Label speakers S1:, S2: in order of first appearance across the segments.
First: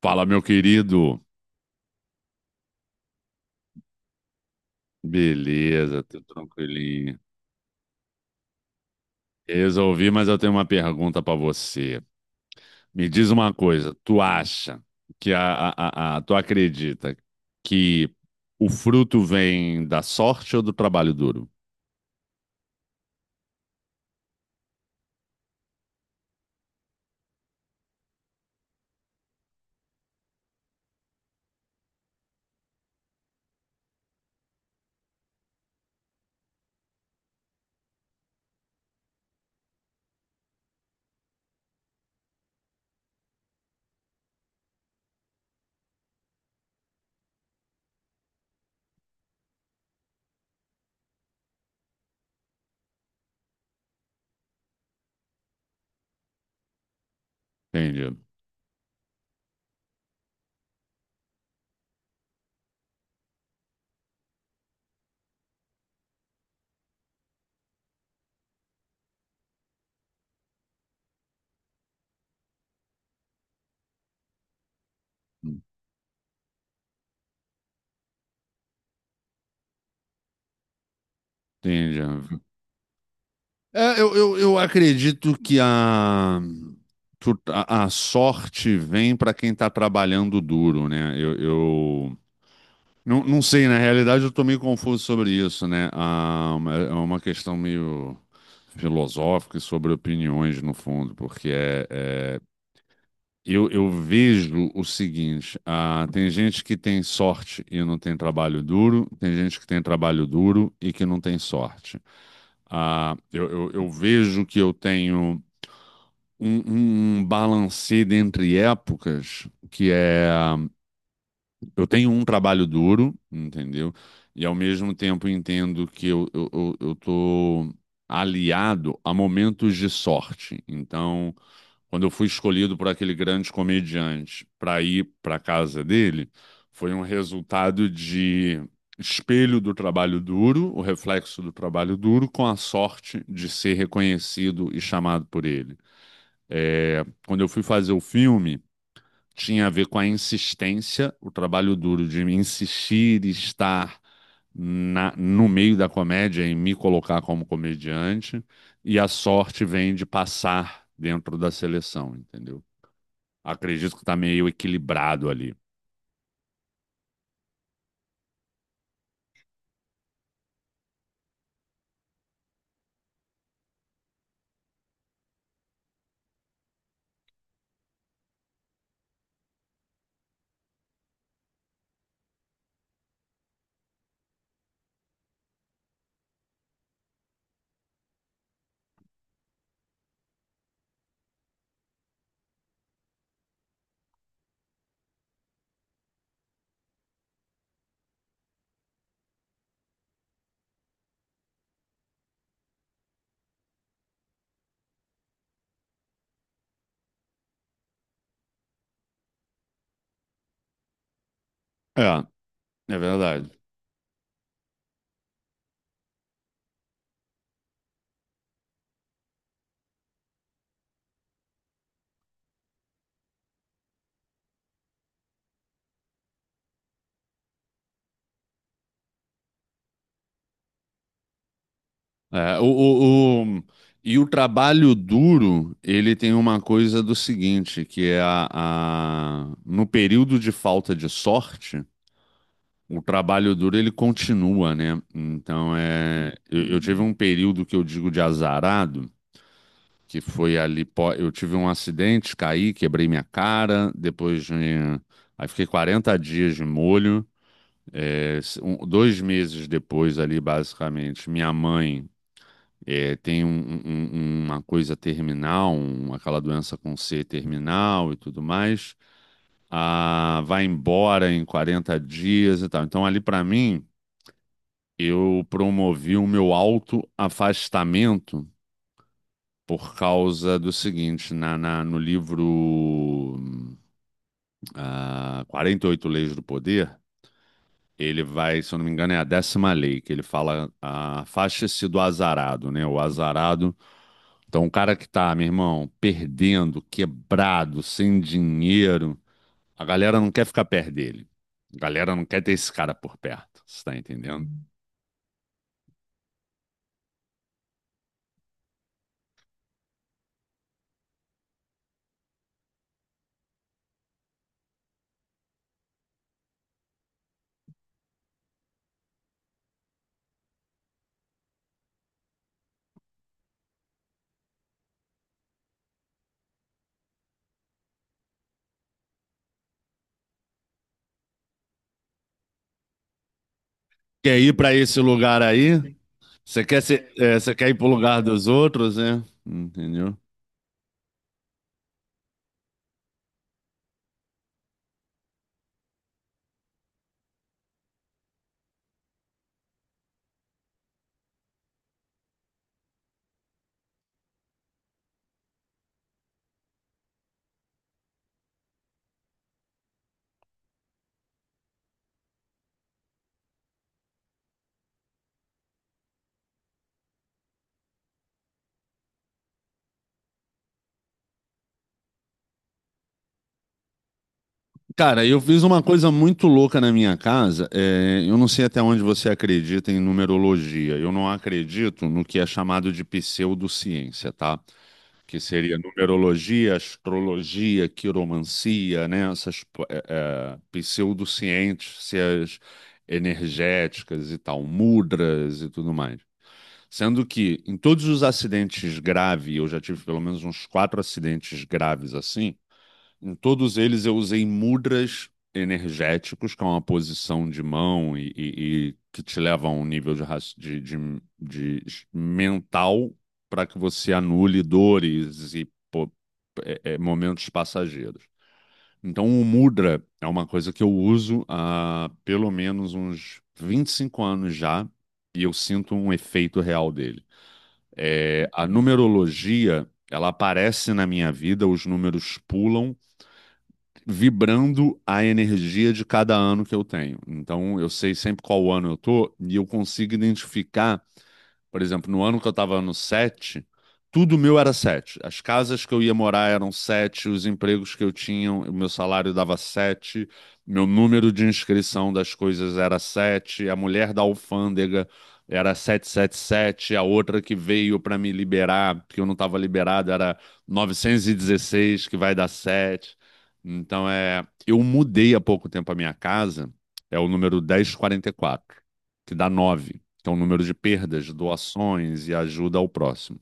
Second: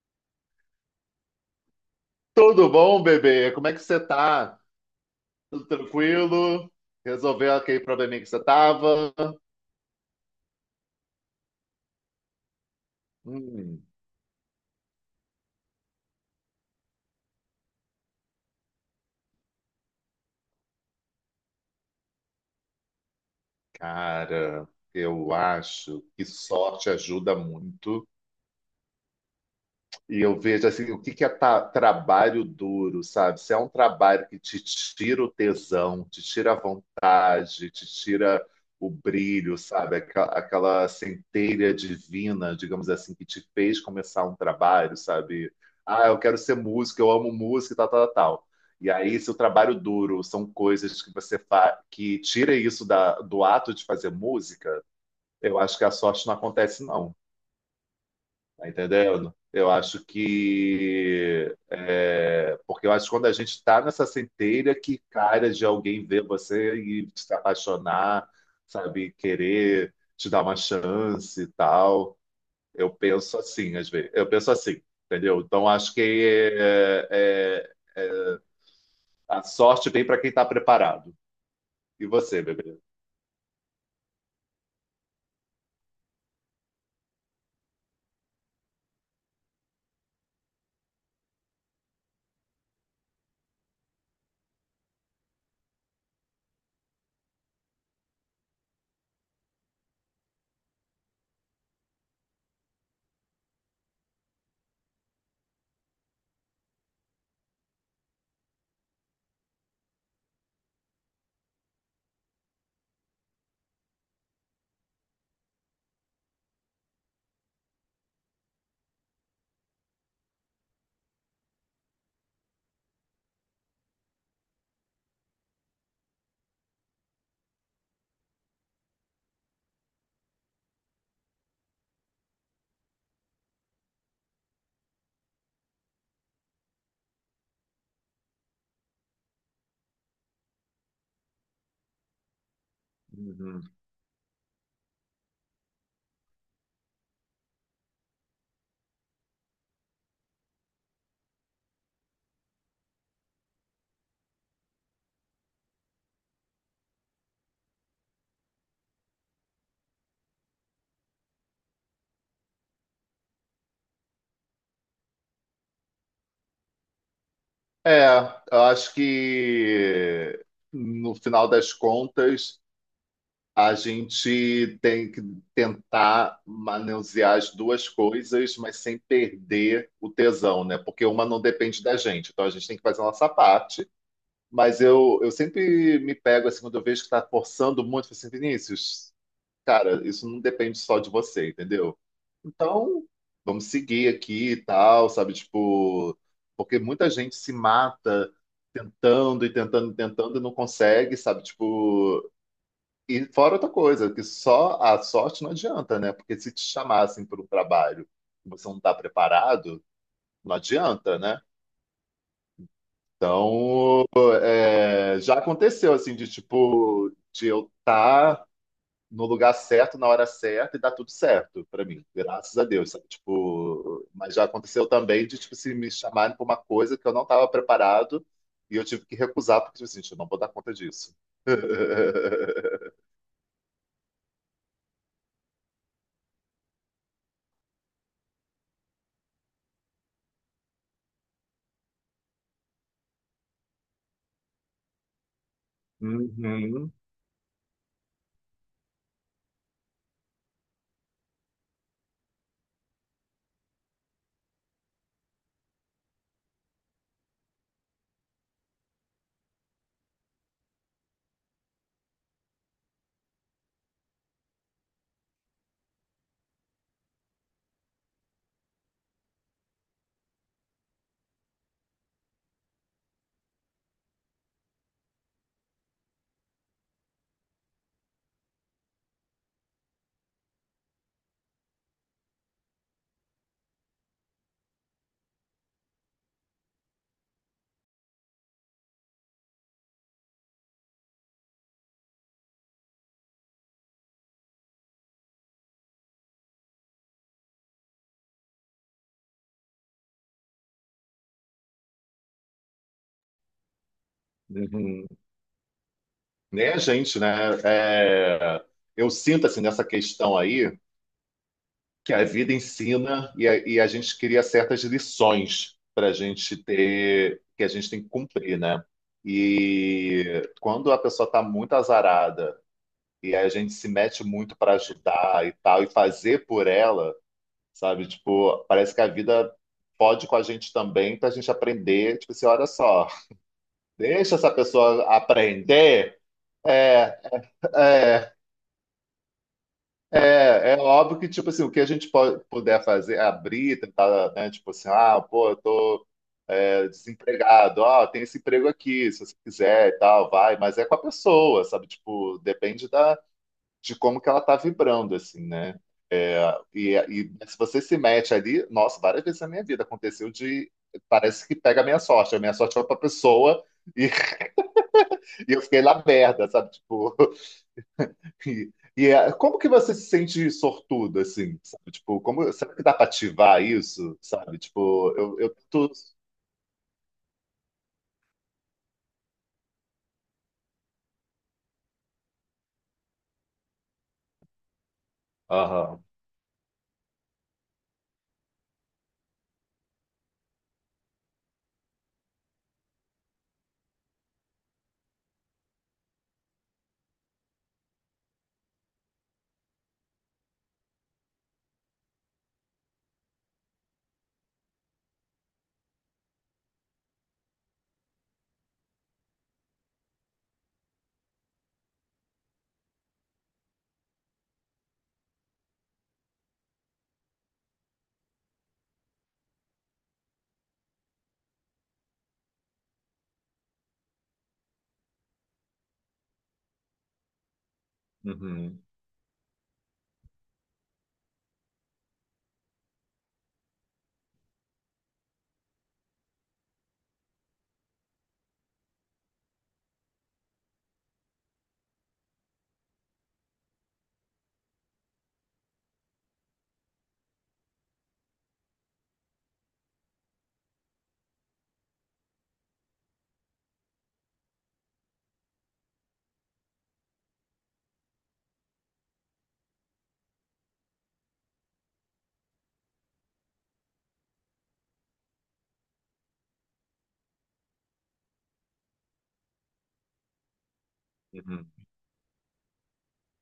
S1: Fala, meu querido.
S2: Tudo bom, bebê? Como é que você tá? Tudo
S1: Beleza, tudo
S2: tranquilo?
S1: tranquilinho.
S2: Resolveu aquele probleminha que você tava?
S1: Resolvi, mas eu tenho uma pergunta pra você. Me diz uma
S2: Hum,
S1: coisa, tu acha que tu acredita que o fruto vem da sorte ou do trabalho duro?
S2: Cara, eu acho que sorte ajuda muito. E eu vejo assim, o que que é trabalho duro, sabe? Se é um trabalho que te tira o tesão, te tira a vontade, te tira o brilho, sabe? Aquela centelha divina, digamos assim, que te fez começar um trabalho, sabe? Ah, eu quero ser músico, eu amo música, e tal, tal, tal. E aí, se o trabalho duro são coisas que você faz, que tira isso da, do ato de fazer música, eu acho que a sorte não acontece, não.
S1: Entendi.
S2: Tá entendendo? Eu acho que. É, Porque eu acho que quando a gente está nessa centelha, que cara de alguém ver você e se apaixonar, sabe? Querer te dar uma chance e tal. Eu penso assim, às vezes. Eu penso assim, entendeu? Então acho que é, a sorte vem para quem está preparado. E
S1: Entendi.
S2: você, bebê?
S1: É, eu acredito que a sorte vem para quem está trabalhando duro, né? Não, não sei, na realidade eu estou meio confuso sobre isso, né? Ah, é uma questão meio filosófica e sobre opiniões, no fundo, porque eu vejo o seguinte: ah, tem gente que tem sorte e não tem trabalho duro, tem gente que tem trabalho duro e que não tem sorte. Ah, eu vejo que eu tenho um balancê entre épocas que é. Eu tenho um trabalho duro, entendeu? E ao mesmo tempo entendo que eu tô aliado a momentos de sorte. Então, quando eu fui escolhido por aquele grande comediante para ir para casa dele, foi um resultado de espelho do trabalho duro, o reflexo do trabalho duro, com a sorte de
S2: Uhum.
S1: ser reconhecido e chamado por ele. É, quando eu fui fazer o filme tinha a ver com a insistência, o trabalho duro de insistir e estar no meio da comédia, em me colocar como comediante, e a sorte vem de passar dentro da seleção, entendeu? Acredito que tá meio equilibrado ali.
S2: É, eu acho que no final das contas, a gente tem que tentar manusear as duas coisas, mas sem perder o tesão, né? Porque uma não depende da gente, então a gente tem que fazer a nossa parte. Mas eu sempre me pego, assim, quando eu vejo que tá forçando muito, eu falo assim, Vinícius, cara, isso não depende só de você, entendeu? Então, vamos seguir aqui e tal, sabe? Tipo, porque muita gente se mata tentando e tentando e tentando e não consegue, sabe? Tipo. E fora outra coisa, que só a sorte não adianta, né? Porque se te chamassem para um trabalho e você não está preparado, não adianta, né?
S1: É, é verdade.
S2: Então, é, já aconteceu assim de tipo de eu estar no lugar certo na hora certa e dar tudo certo para mim, graças a Deus, sabe? Tipo, mas já aconteceu também de tipo se me chamarem para uma coisa que eu não estava preparado e eu tive que recusar porque tipo, assim, gente, eu não vou dar conta disso.
S1: É, e o trabalho duro, ele tem uma coisa do seguinte, que é no período de falta de sorte, o trabalho duro ele continua, né? Então é, eu
S2: Uhum,
S1: tive um período que eu digo de azarado, que foi ali, eu tive um acidente, caí, quebrei minha cara, aí fiquei 40 dias de molho, 2 meses depois ali, basicamente, minha mãe tem uma coisa terminal, aquela doença com C terminal e tudo mais, ah, vai embora em 40 dias e tal. Então ali para mim eu promovi o meu autoafastamento por causa do seguinte, no livro ah, 48 Leis do Poder, ele vai, se eu não me engano, é a décima lei, que ele fala, ah, afaste-se do azarado, né? O azarado, então o cara que tá, meu irmão, perdendo, quebrado, sem dinheiro, a galera não quer ficar perto dele. A galera não quer ter esse cara por perto, você tá entendendo?
S2: uhum. Né, gente, né? É, eu sinto assim nessa questão aí que a vida ensina e a gente cria certas lições para a gente ter, que a gente tem que cumprir, né? E quando a pessoa está muito azarada e a gente se mete muito para ajudar e tal e fazer por ela, sabe? Tipo, parece que a vida pode com a gente também para a gente aprender. Tipo assim, olha só, deixa
S1: Quer
S2: essa
S1: ir pra esse
S2: pessoa
S1: lugar aí?
S2: aprender.
S1: Você quer ser,
S2: É,
S1: é, você quer ir pro lugar
S2: é,
S1: dos outros, né? Entendeu?
S2: É, é óbvio que, tipo assim, o que a gente pode, puder fazer, abrir, tentar, né, tipo assim, ah, pô, eu tô é, desempregado, ó, tem esse emprego aqui, se você quiser e tal, vai, mas é com a pessoa, sabe, tipo, depende da, de como que ela tá vibrando, assim, né, É, e se você se mete ali, nossa, várias vezes na minha vida aconteceu de, parece que pega a minha sorte foi pra pessoa e, e eu fiquei lá merda, sabe, tipo, E, e como que você se sente sortudo, assim, sabe? Tipo, como, será que dá para ativar isso, sabe? Tipo,
S1: Cara,
S2: eu,
S1: eu
S2: eu
S1: fiz uma
S2: tô...
S1: coisa muito louca na minha casa. É, eu não sei até onde você acredita em numerologia. Eu não acredito no que é chamado de pseudociência, tá? Que seria
S2: Aham,
S1: numerologia, astrologia, quiromancia, né? Essas é, pseudociências energéticas e tal, mudras e tudo mais. Sendo que em todos os acidentes graves, eu já tive pelo menos uns quatro acidentes graves assim, em todos eles eu usei mudras energéticos, que é uma posição de mão e que te leva a um nível de, mental para que você anule dores e pô, momentos passageiros. Então, o mudra é uma coisa que eu uso há pelo menos uns 25 anos já, e eu sinto um efeito real dele. É, a
S2: uhum,
S1: numerologia, ela aparece na minha vida, os números pulam, vibrando a energia de cada ano que eu tenho. Então, eu sei sempre qual ano eu tô e eu consigo identificar, por exemplo, no ano que eu estava no 7, tudo meu era 7. As casas que eu ia morar eram 7, os empregos que eu tinha, o meu salário dava 7, meu número de inscrição das coisas era 7, a mulher da alfândega era 777, a outra que veio para me liberar, porque eu não estava liberado, era 916 que vai dar 7. Então é, eu mudei há pouco tempo a minha casa, é o número 1044 que dá nove, que é o número de perdas,
S2: uhum.
S1: doações e ajuda ao próximo.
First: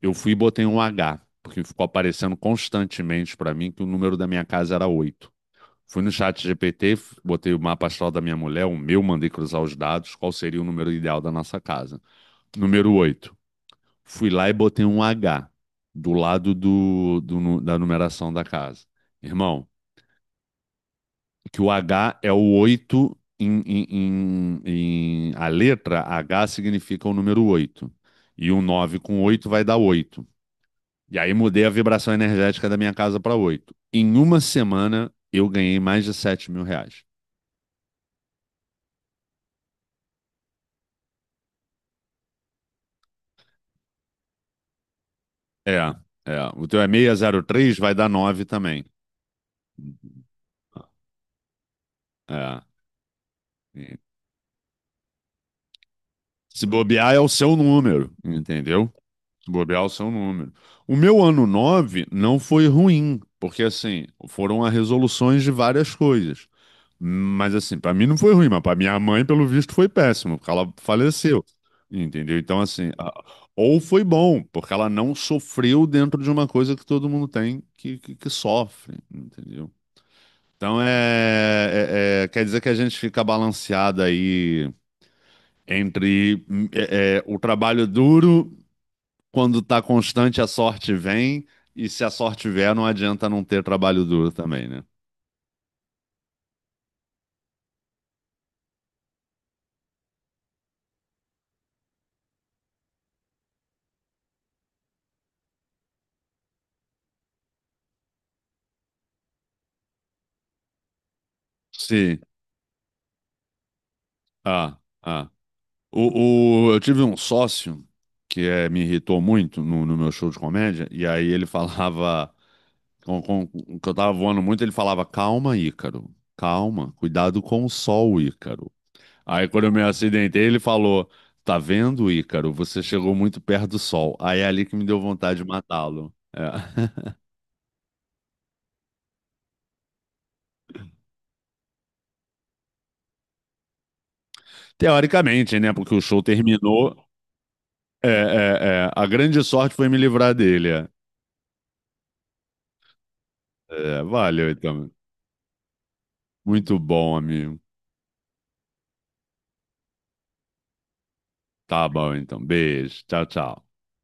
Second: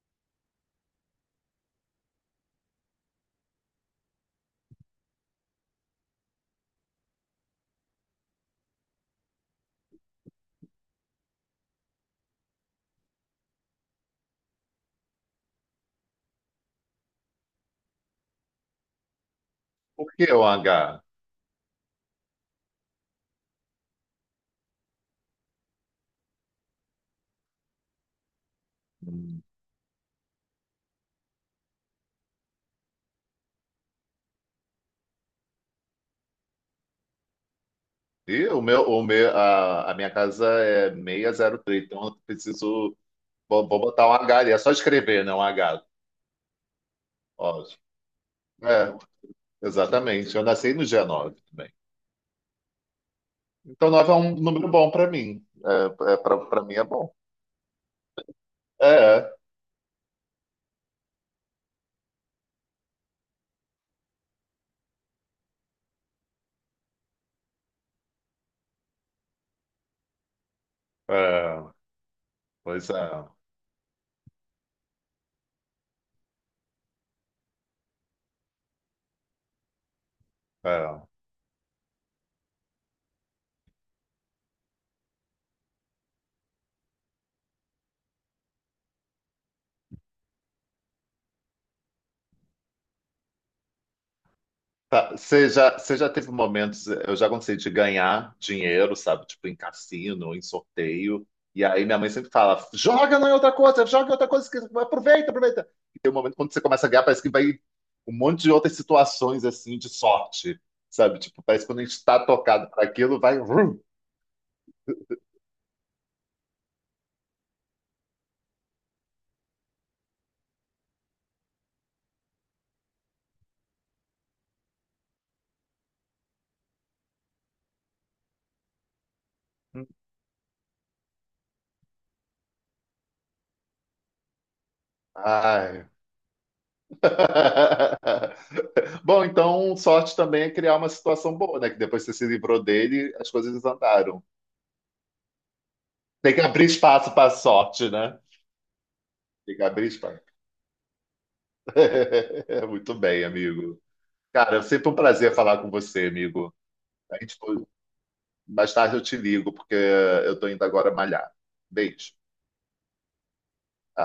S1: Eu fui e botei um H, porque ficou aparecendo constantemente para mim que o número da minha casa era 8. Fui no chat GPT, botei o mapa astral da minha mulher, o meu, mandei cruzar os dados, qual seria o número ideal da nossa casa. Número 8. Fui lá e botei um H do lado do, do da numeração da casa. Irmão,
S2: Por que o H?
S1: que o H é o 8 a letra H significa o número oito. E o 9 com
S2: Hum.
S1: 8 vai dar oito. E aí mudei a vibração energética da minha casa para oito. Em uma semana eu ganhei mais de R$ 7.000.
S2: E a minha casa é 603, então eu preciso... Vou botar um H ali, é só escrever, né? Um
S1: É,
S2: H.
S1: é. O teu é seis zero
S2: Ótimo.
S1: três vai dar 9 também.
S2: É, exatamente. Eu nasci no dia 9 também.
S1: É.
S2: Então
S1: E
S2: 9 é um número bom para mim. É, é, para
S1: se
S2: mim é bom.
S1: bobear é o seu número, entendeu?
S2: É,
S1: Se bobear é o seu número. O meu ano 9 não foi ruim, porque assim, foram as resoluções de várias coisas. Mas assim, pra mim não foi ruim, mas pra minha mãe, pelo visto, foi péssimo, porque ela faleceu.
S2: é.
S1: Entendeu? Então,
S2: Pois
S1: assim,
S2: é.
S1: ou foi bom, porque ela não sofreu dentro de uma coisa que todo mundo tem que, que sofre, entendeu? Então, é,
S2: É.
S1: é- é- quer dizer que a gente fica balanceado aí entre o trabalho duro, quando tá constante, a sorte vem, e se a sorte vier, não adianta não ter trabalho duro também, né?
S2: Tá, você já, você já teve momentos, eu já gostei de ganhar dinheiro, sabe? Tipo, em cassino, em sorteio. E aí minha mãe sempre fala: joga não é outra coisa, joga em outra coisa, que- aproveita, aproveita. E tem um momento quando você começa a ganhar, parece que vai um monte de outras situações assim de sorte, sabe? Tipo, parece que quando a gente está
S1: Sim.
S2: tocado para aquilo, vai. Vrum.
S1: Ah, ah. Eu tive um sócio que me irritou muito no meu show de comédia, e aí ele falava, que eu tava voando muito, ele falava, calma, Ícaro, calma, cuidado com o sol, Ícaro. Aí quando eu me acidentei, ele falou, tá vendo, Ícaro, você chegou muito perto do sol. Aí é ali que me deu vontade de
S2: Ai.
S1: matá-lo. É.
S2: Bom, então sorte também é criar uma situação boa, né? Que depois você se livrou dele, as coisas andaram.
S1: Teoricamente, né, porque o show
S2: Tem que abrir
S1: terminou,
S2: espaço para sorte, né?
S1: é, a grande
S2: Fica
S1: sorte
S2: bem
S1: foi me
S2: esperto.
S1: livrar dele. É,
S2: Muito bem, amigo.
S1: é, valeu,
S2: Cara, é sempre
S1: então.
S2: um prazer falar com você, amigo.
S1: Muito bom,
S2: A gente,
S1: amigo.
S2: mais tarde eu te ligo, porque eu tô indo agora malhar.
S1: Tá
S2: Beijo.
S1: bom, então. Beijo. Tchau, tchau.